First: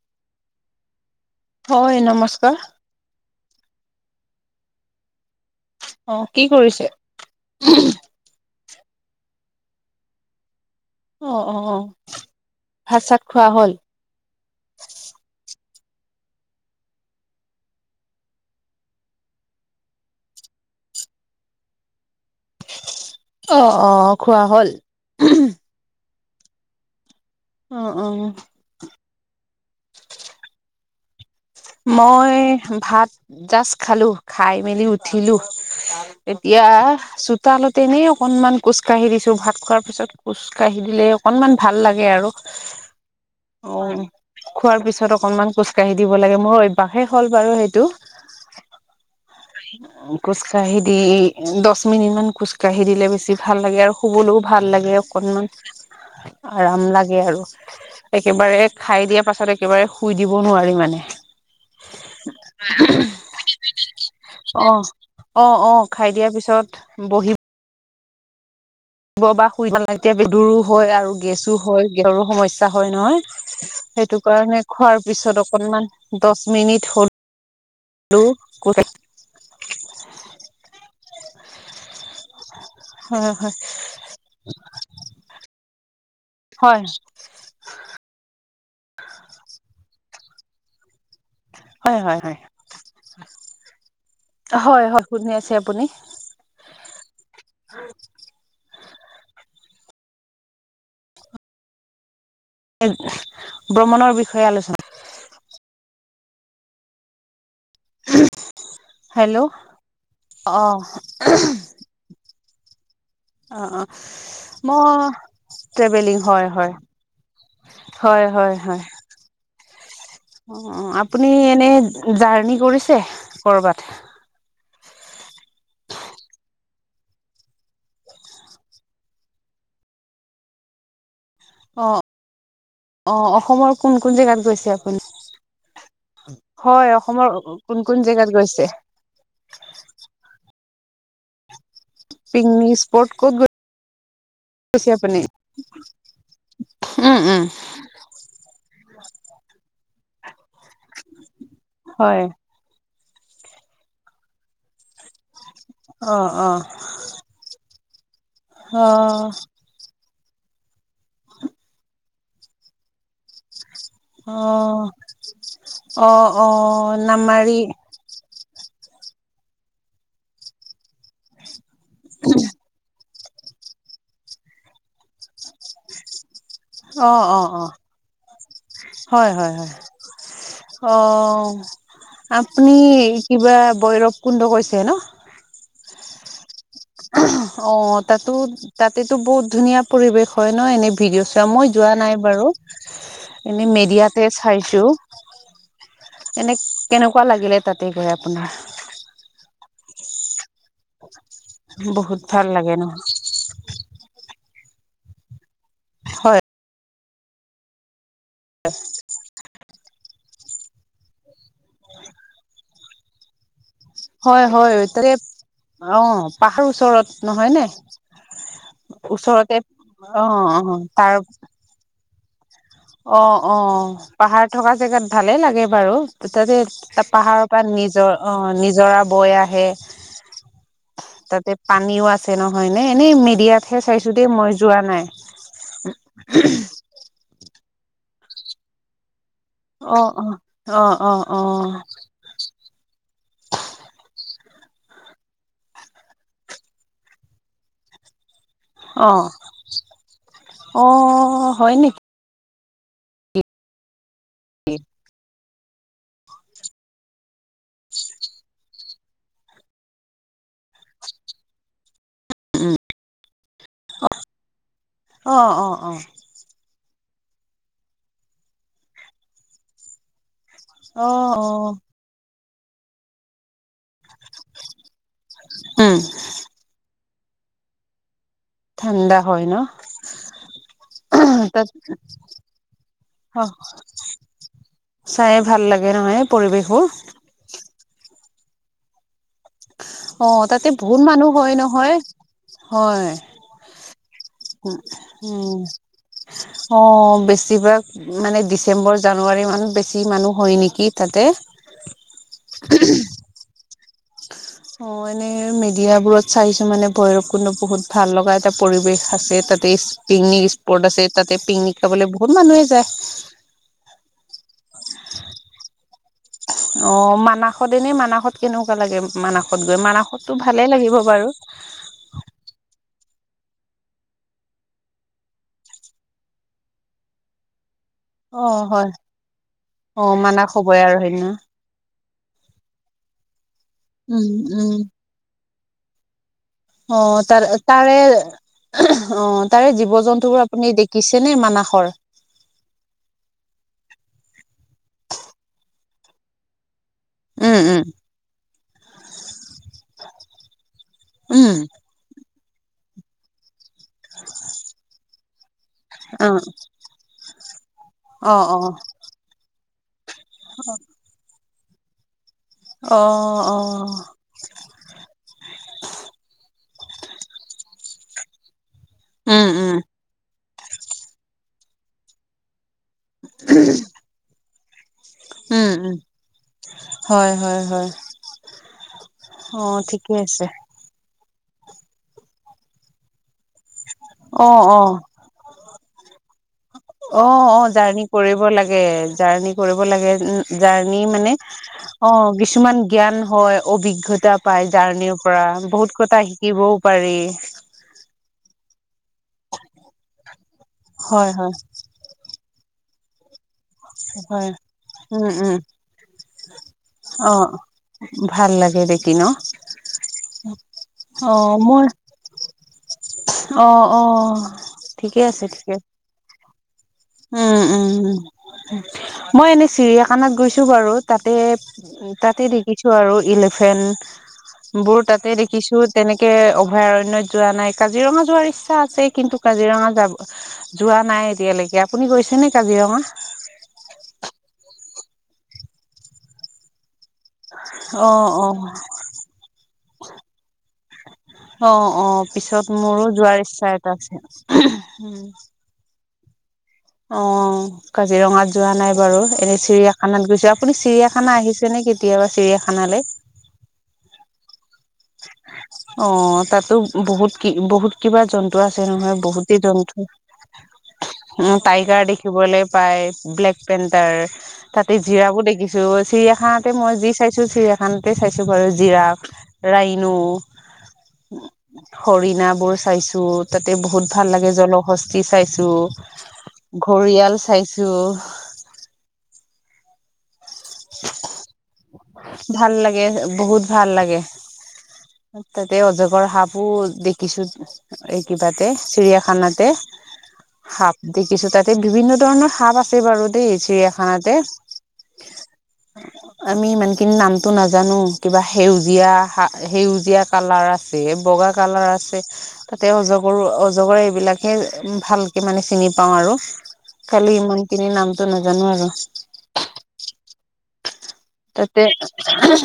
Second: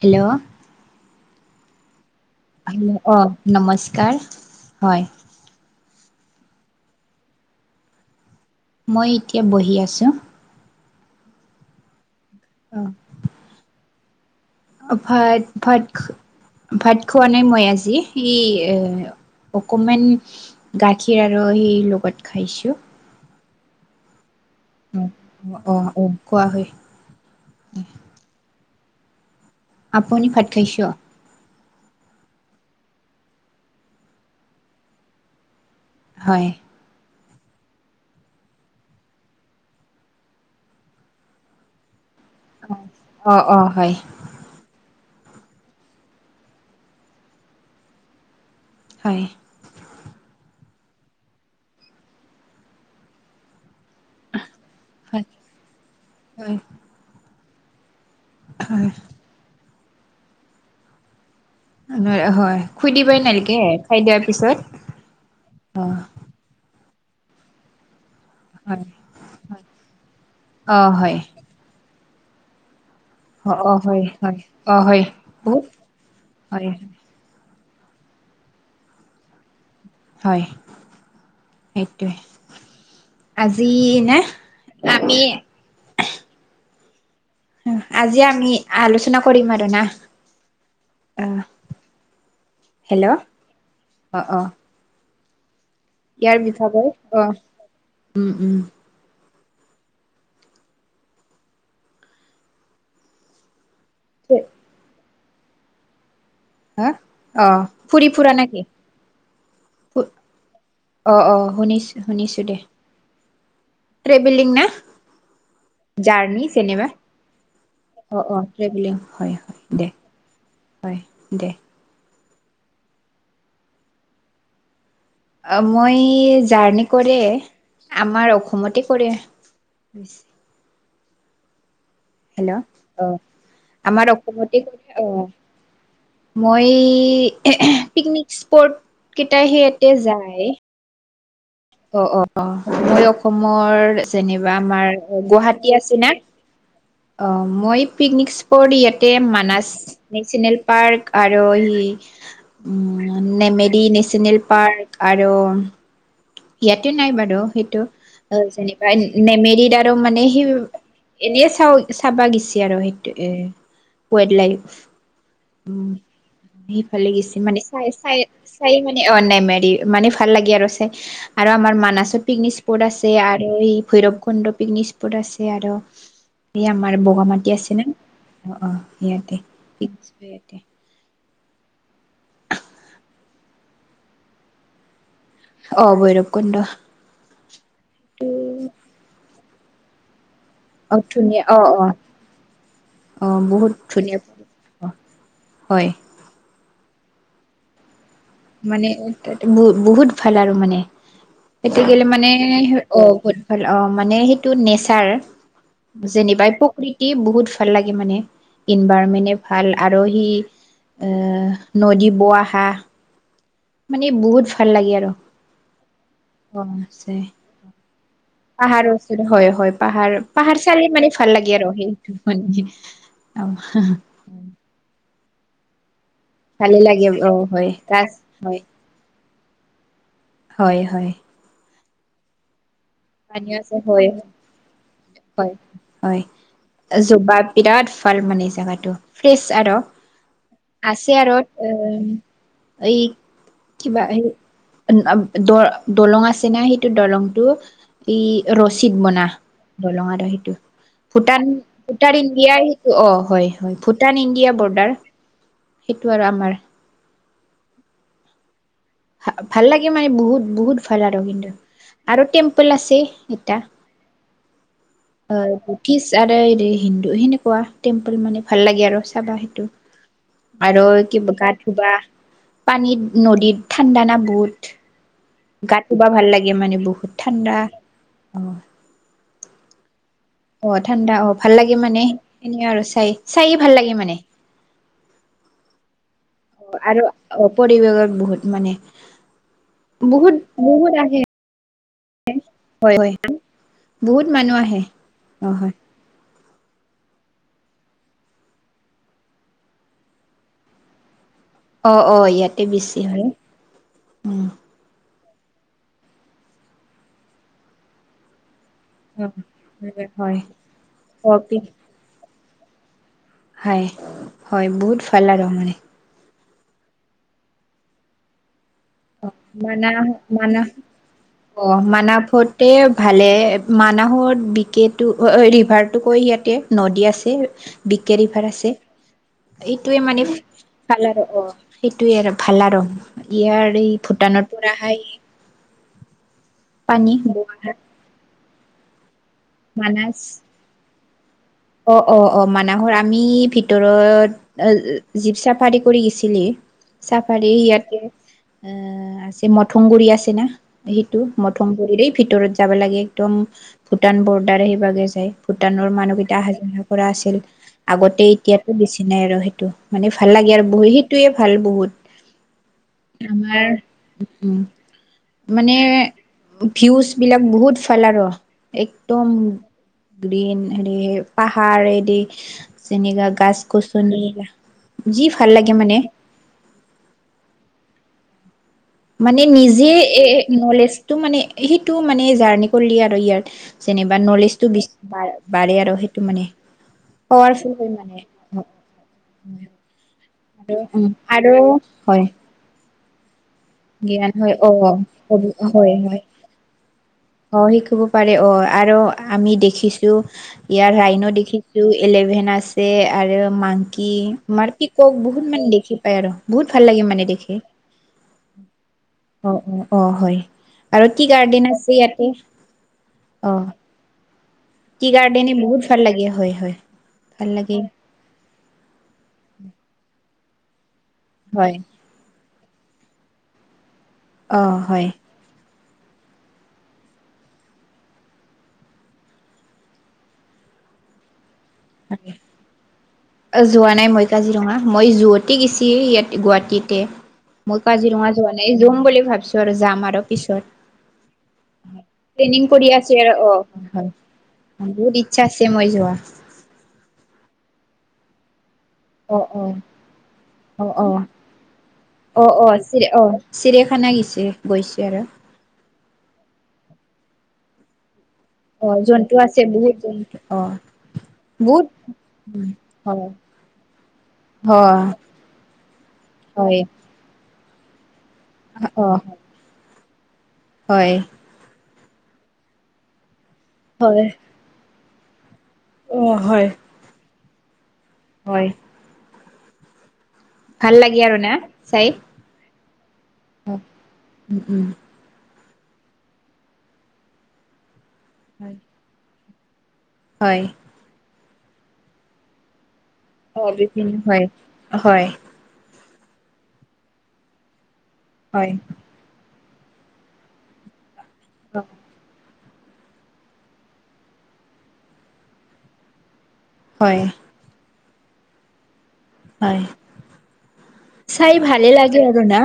Hello হয় নমস্কাৰ hello অ নমস্কাৰ হয় অ কি কৰিছে মই এতিয়া বহি আছোঁ। অ অ ভাত চাত খোৱা হ'ল ভাত ভাত ভাত খোৱা নাই মই আজি এই এ অকমান গাখীৰ আৰু সেই লগত খাইছো অহ অ খোৱা হ'ল অ অ কোৱা হয় অ অ আপুনি ভাত খাইছ? মই ভাত জাষ্ট খালো খাই মেলি উঠিলো। হয় এতিয়া চো তালতে এনেই অকনমান খোজ কাঢ়ি দিছো ভাত খোৱাৰ পিছত খোজ কাঢ়ি দিলে অকনমান ভাল লাগে আৰু অ খোৱাৰ পিছত অ কনমান খোজ কঢ়ি দিব লাগে মোৰ অভ্যাসে হ'ল বাৰু সেইটো হয় [unintelligible] খোজকাঢ়ি দি দহ মিনিটমান খোজকাঢ়ি দিলে বেছি ভাল লাগে আৰু শুবলৈও ভাল লাগে হয় অকণমান হয় আৰাম লাগে আৰু একেবাৰে খাই দিয়াৰ পাছত একেবাৰে শুই দিব নোৱাৰি মানে ন হয় খুই দিবই নালগে খাই দিয়াৰ পিছত অ', অ অ খাই দিয়াৰ পিছত বহি হয় ব বা হয় শুই নালাগে এতিয়া বিদুৰো হয় আৰু গেছো হয় গেছৰো সমস্যা হয় নহয় অ হয় সেইটো হয় কাৰণে অ খোৱাৰ হয় পিছত বহুত অকনমান দহ হয় মিনিট হ'ল আৰু ক হয় সেইটোৱে হয়, আজি নে আমিয়ে হয় আজি আমি আলোচনা কৰিম আৰু না অ হয় হয় হয় হেল্ল' অ অ হয় হয় শুনি আছে আপুনি। ইয়াৰ পিছতে অহ উম উম ভ্ৰমণৰ বিষয়ে আলোচনা হা অ ফুৰি ফুৰা নেকি হেল্ল' অ', অ অ শুনিছো শুনিছো দে অ অ ট্ৰেভেলিং না মই ট্ৰেভেলিং জাৰ্ণি হয় হয় যেনিবা অ হয়, অ হয়, হয়, ট্ৰেভেলিং হয় হয় দে অ হয় আপুনি দে এনে জাৰ্ণি কৰিছে কৰবাত অ মই জাৰ্ণি কৰে আমাৰ অসমতে কৰে কৰিছে অ অ অসমৰ কোন আমাৰ কোন জেগাত অসমতে গৈছে কৰে আপুনি অ মই হয় অসমৰ কোন কোন পিকনিক জেগাত গৈছে স্পট কেইটাই সিয়াতে যায়। অ অ অ পিকনিক মই স্পট ক'ত গৈ অসমৰ যেনিবা আমাৰ গৈছে আপুনি গুৱাহাটী আছে না উম অ উম মই পিকনিক স্পট ইয়াতে মানাস নেচনেল পাৰ্ক আৰু হয় উ নেমেৰী নেশচনেল পাৰ্ক আৰু অ অ ইয়াতে নাই বাৰু সেইটো অ যেনিবা নেমেৰিত আৰু মানে এনে চা চাবা গিছে আৰু সেইটো এ ৱাইল্ড লাইফ উ অ অ অ সেইফালে গেছে নামাৰী মানে চাই চাই চাই মানে অ নামেৰি মানে ভাল লাগে ৰছোই আৰু আমাৰ মানসৰ পিকনিক স্পট আছে আৰু এই ভৈৰৱ কণ্ড পিকনিক স্পট আছে আৰু [unintelligible] এই আমাৰ অ অ বগামাটি অ আছে ন। অ অ হয় ইয়াতে হয় হয় অ আপুনি কিবা বৈৰৱ কুণ্ড কৈছে ন। অ ভৈৰৱকুন্দ। অ তাতো তাতেতো বহুত ধুনীয়া পৰিৱেশ হয় ন এনে অ ভিডিঅ' ধুনীয়া চা অ মই অ যোৱা নাই বাৰু অ এনেই বহুত ধুনীয়া মেডিয়াতে চাইছো, হয় এনে কেনেকুৱা লাগিলে তাতে গৈ? আপোনাৰ মানে বহুত ভাল আৰু মানে। সেইটো গলে বহুত মানে ভাল লাগে ন অ বহুত ভাল অ মানে সেই টো নেচাৰ হয় যেনিবা প্ৰকৃতি বহুত ভাল লাগে মানে। ইনভাইৰণমেন্টে ভাল আৰু সি এ নদী বৈ অহা মানে হয় বহুত ভাল হয় লাগে তাতে আৰু। অ পাহাৰ ওচৰত নহয় নে? পাহাৰৰ ওচৰত হয় ওচৰতে -হয় পাহাৰ অ অ -পাহাৰ চালে মানে তাৰ ভাল লাগে আৰু সেইটো মানে। অ অ পাহাৰ থকা জেগাত ভালেই লাগে বাৰু। তাতে ভালে লাগে ত অ পাহাৰৰ পৰা হয় গাছ নিজৰ অ হয় নিজৰা বৈ আহে। হয় হয়। তাতে পানীও আছে নহয়। এানে এনেই পানী আছে মিডিয়াতহে হয় চাইছো দেই মই যোৱা নাই। হয় বিৰাত ভাল মানে জেগাটো। ফ্ৰেছ আৰু অ অ অ অ আছে আৰু অ উ এই কিবা সেই দ দলং আছে না সেইটো দলংটো ই ৰচিদ অ বনা দলং আৰু সেইটো অ ভূটান হয় নেকি ভূটান ইণ্ডিয়াই অ হয় হয় ভূটান ইণ্ডিয়া বৰ্ডাৰ সেইটো আৰু আমাৰ। ভ ভাল লাগে মানে বহুত বহুত ভাল আৰু কিন্তু আৰু টেম্পল উম আছে এটা। অ হয় অ অ কিছ আদৰ দে হিন্দু সেনেকুৱা টেম্পল মানে ভাল লাগে আৰু চাবা সেইটো। আৰু অ কিবা অ গা ধুবা পানীত নদীত ঠাণ্ডা না বহুত। গা উম ধুব ভাল লাগে মানে বহুত ঠাণ্ডা। অ ঠাণ্ডা হয় ন। অ ঠাণ্ডা অ ভাল তাত লাগে মানে এনেও আৰু চাই -চাইও ভাল লাগে মানে। চাই এ ভাল লাগে নহয়। অ পৰিৱেশবোৰ আৰু অ পৰিৱেশত বহুত মানে। অ বহুত তাতে বহুত আহে মানুহ হয় ন। হয় হয়। বহুত মানুহ আহে। অ' হয় অ বেছিভাগ মানে ডিচেম্বৰ জানুৱাৰী মানত বেছি মানুহ হয় নেকি তাতে। অ অ ইয়াতে বেছি হয়। অ এনেই মিডিয়া বোৰত চাইছো মানে ভৈৰৱ কুন্দ বহুত ভাল লগাই থয়। এটা পৰিৱেশ আছে তাতে হয় পিকনিক স্পট আছে তাতে অপি পিকনিক খাবলৈ বহুত মানুহে যায়। হয়- হয় বহুত ভাল লাগে আৰু মানে। অ মানাসত এনে মানাসত কেনেকুৱা লাগে মানাসত গৈ মানাহ মানাসতো মানাহ ভালেই লাগিব বাৰু অ' মানাহতে ভালে মানাহৰ যিটো ৰিভাৰট কৈ ইয়াতে নদী আছে। বেঁকী অ ৰিভাৰ আছে হয় এইটোৱে অ মানে মানাস হবই আৰু ভাল সেইদিনা অ সেইটোয়ে ভাল আৰু ইয়াৰ উম ভূটানৰ পৰা উম অহাই অ তাৰে তাৰে অ তাৰে জীৱ মানাছ জন্তু বোৰ আপুনি দেখিছে? অ অ অ মানাহৰ আমি ভিতৰত জীপ চাফাৰী কৰি গৈছিলি, চাফাৰী ইয়াতে আহ আছে মথংগুৰি আছে না সেইটো মথংগুৰিৰে ভিতৰত। যাব লাগে একদম ভূটান বৰ্ডাৰ আহিবাগে যায় ভূটানৰ মানুহেই এ হাজিৰা কৰা আছিল আগতে এতিয়াতো বেছি নাই আৰু সেইটো। মানে ভাল লাগে আৰু বহুত সেইটোৱে ভাল বহুত। আমাৰ মানে ভিউজ বিলাক বহুত ভাল আৰ একদম গ্ৰীন হেৰি পাহাৰ এ দি। চিনেগা গাছ কচুনেগা উম উম হয় হয় হয়। মানে অ' নিজে ঠিকে এ আছে। নলেজটো মানে সেইটো মানে জাৰ্ণি কৰিলি আৰু ইয়াত যেনিবা অ', নলেজটো অ'। বেছি বাঢ়ে আৰ সেইটো মানে। অ অ পাৱাৰফুল হয় জাৰ্ণি মানে কৰিব লাগে জাৰ্ণি কৰিব লাগে আৰু জাৰ্ণি মানে আৰু অ হয় কিছুমান জ্ঞান হয় জ্ঞান অভিজ্ঞতা হয় পায় অ জাৰ্ণিৰ পৰা হয় বহুত হয় কথা শিকিবও পাৰি। অ শিকিব পাৰে অ আৰু আমি দেখিছো। ইয়াৰ ৰাইনো হয়, হয়, দেখিছো ইলেভেন আছে আৰু মাংকি হয়। মাৰপি কক উম, বহুত উম। মানে দেখি পায় আৰু বহুত ভাল লাগে মানে অ' দেখি ভাল লাগে দেখি ন? অ অ অ হয় আৰু কি অ' গাৰ্ডেন মোৰ আছে ইয়াতে অহ অ', অ'। ঠিকে আছে, কিৰাৰ্ডেনে ঠিকে বহুত ভাল লাগে হয় হয় ভাল উম- লাগে উম। মই এনেই চিৰিয়াখানাত গৈছো বাৰু। তাতে হয় তাতে দেখিছোঁ আৰু এলিফেন্ট অ বোৰ হয় তাতে দেখিছোঁ তেনেকে অভয়াৰণয়ত যোৱা নাই কাজিৰঙা যোৱাৰ ইচ্ছা আছে কিন্তু কাজিৰঙা যাব যোৱা নাই এতিয়ালৈকে আপুনি গৈছে নে কাজিৰঙা যোৱা নাই মই কাজিৰঙা। মই যুৱতে গৈচি ইয়াতে গুৱাহাটীতে মই অ কাজিৰঙা অ যোৱা নাই যাম বুলি ভাবিছো আৰু যাম আৰু পিছত। অ অ ট্ৰেইনিং পিছত কৰি মোৰো আছে আৰু যোৱাৰ অ ইচ্ছা এটা হয় আছে বহুত উম, ইচ্ছা আছে মই যোৱা। অ কাজিৰঙাত যোৱা নাই। বাৰু অ', এনেই অ', চিৰিয়াখানাত গৈছো আপুনি অ', অ', চিৰিয়াখানা আহিছে নে কেতিয়াবা চিৰিয়াখানালে? গৈছ আৰ। অ তাতো বহুত কি বহুত কিবা। জন্তু আছে অ', নহয় জন্তু বহুতেই আছে বহুত জন্তু অ', উ বহুত টাইগাৰ দেখিবলে পাই, অ', ব্লেক পেণ্টাৰ তাতে অ', জিৰাবো দেখিছো। চিৰিয়াখানাতে হয়, মই যি চাইছো চিৰিয়াখানাতে চাইছো বাৰু জিৰাফ, অ', ৰাইনু। হয়। হৰিণা বোৰ চাইছো তাতে বহুত হয়, ভাল লাগে জলহস্তি চাইছো। অ', হয়। ঘৰিয়াল চাইছো। হয়, ভাল লাগে আৰু না চাই। এ বহুত অ', ভাল লাগে উম, উম, তাতে অজগৰ সাপো দেখিছো। এই কিবাতে হয়। চিৰিয়াখানাতে হয়, সাপ দেখিছো তাত তে বিভিন্ন ধৰণৰ সাপ আছে বাৰু দেই অ', বিভিন্ন চিৰিয়াখানাতে। হয়, হয়, আমি ইমানখিনি নামটো নাজানো কিবা হয়, সেউজীয়া সেউজীয়া কালাৰ আছে, বগা হয়। কালাৰ আছে। তাতে অজগৰো অজগৰে এইবিলাকহে ভালকে মানে চিনি পাওঁ আৰু। হয়, খালি ইমানখিনিৰ নামটো নাজানো আৰু। হয় চাই তাতে ভালে লাগে আৰু না।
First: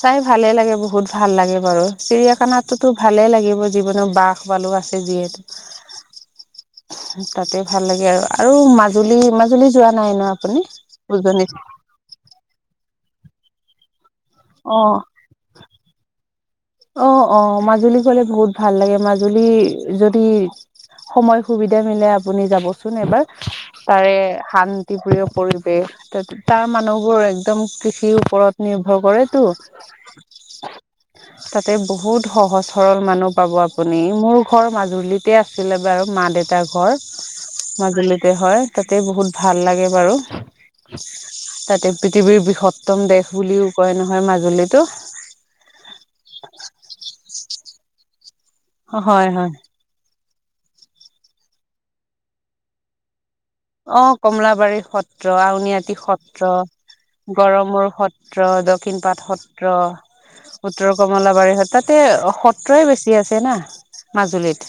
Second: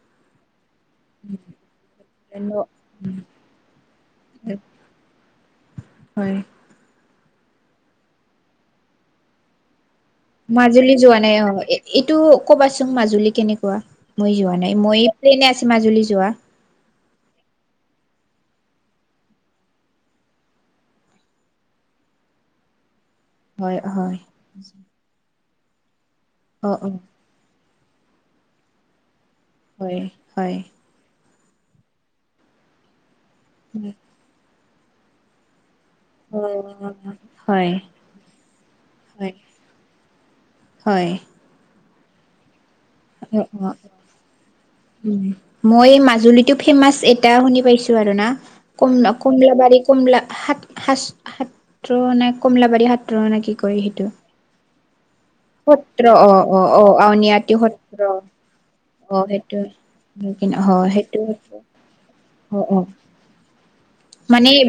চাই ভালে লাগে বহুত। বহুত ভাল লাগে বাৰু চিৰিয়াখানাটোতো ভালে লাগিব যিকোনো বাঘ ভালুক আছে যিহেতু। হয়। তাতে ভাল লাগে আৰু আৰু মাজুলী মাজুলী যোৱা নাই ন আপুনি মাজুলী যোৱা নাই অ উজনিত এইটো কবাচ মাজুলী কেনেকুৱা মই যোৱা নাই অ মই প্লেনে আছে মাজুলী যোৱা। অ অ মাজুলী গলে বহুত ভাল লাগে মাজুলী যদি সময় সুবিধা মিলে আপুনি যাবচোন এবাৰ। হয় তাৰে হয় শান্তি প্ৰিয় পৰিৱেশ। তাৰ অ অ মানুহবোৰ একদম কৃষি সিৰ ওপৰত নিৰ্ভৰ কৰে। হয় হয়। তাতে বহুত সহজ-সৰল মানুহ পাব আপুনি, মোৰ ঘৰ মাজুলীতে আছিলে বাৰু অ মা-দেউতাৰ ঘৰ হয় মাজুলীতে হয়, তাতে হয় বহুত ভাল লাগে বাৰু হয় তাতে পৃথিৱীৰ বৃহত উত্তম দেশ অ বুলিও অ কয় নহয় মাজুলীতটো। মাজুলিটো ফেমাচ এটা শুনি পাইছো আৰু না। কমলা হয় হয় -কমলাবাৰী -কমলা সাত সাচ সাত্ৰ নে কমলাবাৰী সাত্ৰ নেকি? অ কমলাবাৰী সত সত্ৰ, আউনীআটি অ সত্ৰ, অ অ আউনীআটী গড়মূৰ সত্ৰ, দক্ষিণ অ পাট সেইটো সত্ৰ। হয় উত্তৰ সেইটো সত্ৰ কমলাবাৰীৰ সত, তাতে অ অ সত্ৰই বেছি আছে না। মানে মাজুলীত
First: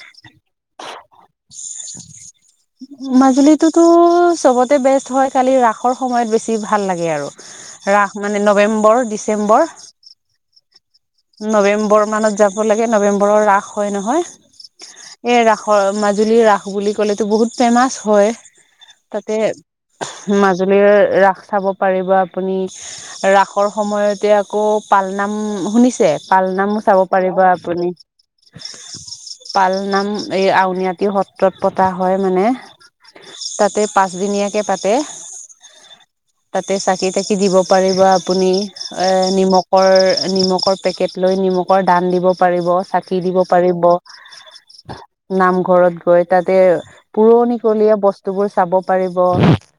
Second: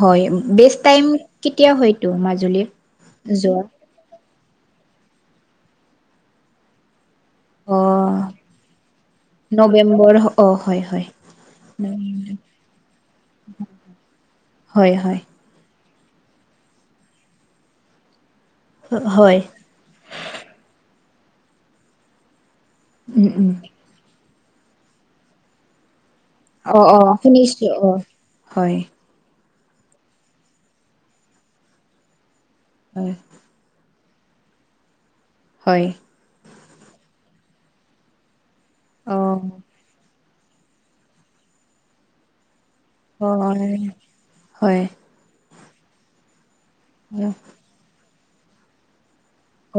হয়, বেচ টাইম কেতিয়া হয়টো মাজুলীৰ? যোৱা মাজুলীটোতো চবতে বেষ্ট হয়, খালি ৰাসৰ সময়ত বেছি ভাল লাগে আৰু। অ ৰাস মানে নৱেম্বৰ, ডিচেম্বৰ। নৱেম্বৰ অ হয় হয় নৱেম্বৰ মানত যাব লাগে, নৱেম্বৰৰ ৰাস হয় নহয়। হয় হয় এ ৰাসৰ মাজুলী ৰাস বুলি ক'লেতো বহুত ফেমাচ হয়। তাতে হয় মাজুলীৰ ৰাস চাব পাৰিব আপুনি। উম উম ৰাসৰ সময়তে আকৌ পালনাম শুনিছে? পালনাম অ অ চাব পাৰিব শুনিছো অ আপুনি। হয় পালনাম এই আউনীআটি সত্ৰত পতা হয় মানে। হয়। তাতে পাঁচদিনীয়াকে পাতে হয়। তাতে চাকি-তাকি দিব পাৰিব আপুনি এ অ নিমকৰ নিমকৰ পেকেট লৈ নিমকৰ দান দিব পাৰিব। চাকি দিব হয় পাৰিব, হয় নামঘৰত গৈ তাতে পুৰণিকলীয়া বস্তুবোৰ চাব পাৰিব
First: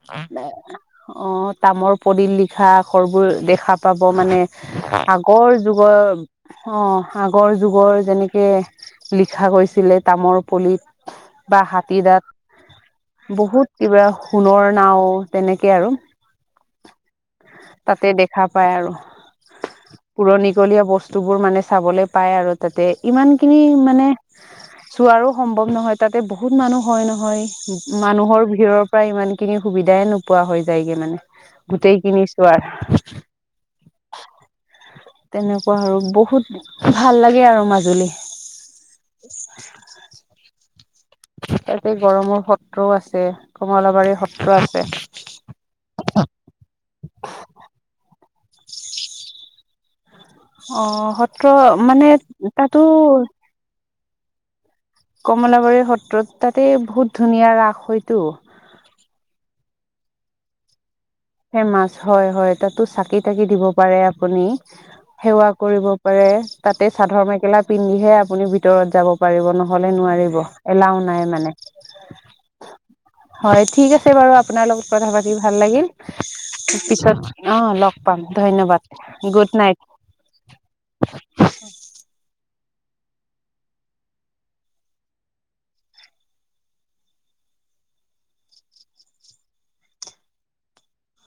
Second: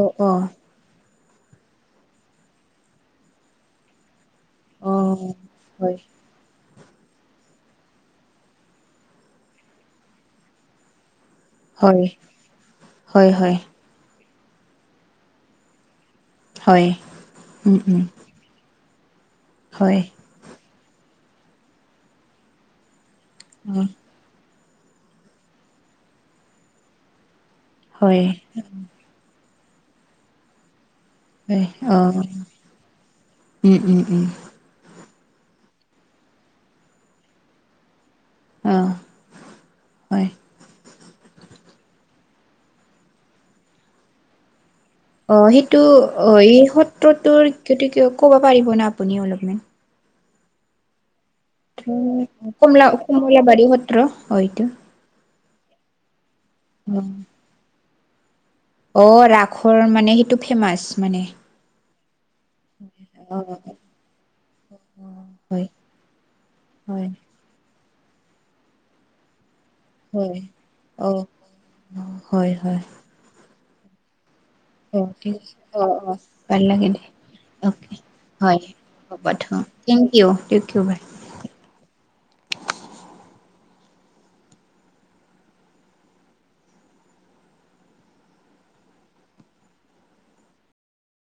অ অ তামৰ পলিদ লিখা আখৰবোৰ দেখা পাব মানে। অ আগৰ যুগৰ হয় অহ, আগৰ যুগৰ যেনেকে লিখা হৈছিলে তামৰ পলিত। বা হয় হাতীৰ দাত, হয় হয় বহুত কিবা সোণৰ নাও, তেনেকে আৰু। হয় উম [inaudible] উম তাতে দেখা পাই আৰু। হয় পুৰণিকলীয়া বস্তু বোৰ মানে চাবলৈ পাই আৰু তাতে ইমানখিনি হয় মানে চোৱাৰো সম্ভৱ নহয় তাতে বহুত মানুহ হয় নহয়। হয় মানুহৰ ভিৰৰ পৰা ইমানখিনি সুবিধাই নোপোৱা হৈ যায়গে মানে। হয় অ গোটেই কিনি চোৱাৰ। উম উম উম তেনেকুৱা আৰু বহুত ভাল লাগে আৰু মাজুলী। অহ, হয়। তাতে গড়মূৰ সত্ৰও আছে কমলাবাৰী সত্ৰ আছে। অহ, সেইটো অহ এই সত্ৰটোৰ সতি কিয় ক'ব পাৰিব নে আপুনি অলপমান? অ', সত্ৰ মানে [unintelligible] তাতো কমলা-কমলাবাৰী সত্ৰ হয়টো কমলাবাৰীৰ সত্ৰত, তাতেই বহুত ধুনীয়া ৰাস হয়তো। অ', ৰাসৰ মানে সেইটো ফেমাচ? মানে। ফেমাচ হয়', হয়, ' তাতো চাকি অ -তাকি দিব পাৰে আপুনি। সেৱা হয় কৰিব পাৰে, তাতে হয় চাদৰ -মেখেলা পিন্ধিহে আপুনি ভিতৰত যাব পাৰিব নহ নহ'লে নোৱাৰিব হয়। এলাও অ নাই মানে। হয় হয় হয় ঠিক আছে বাৰু আপোনাৰ লগত অ কথা ঠিক পাতি আছে ভাল অ লাগিল। অ ভাল লাগিল। পিছত অহ অকে লগ পাম হয় ধন্যবাদ, হ'ব good night. Thank you thank you by. [inaudible]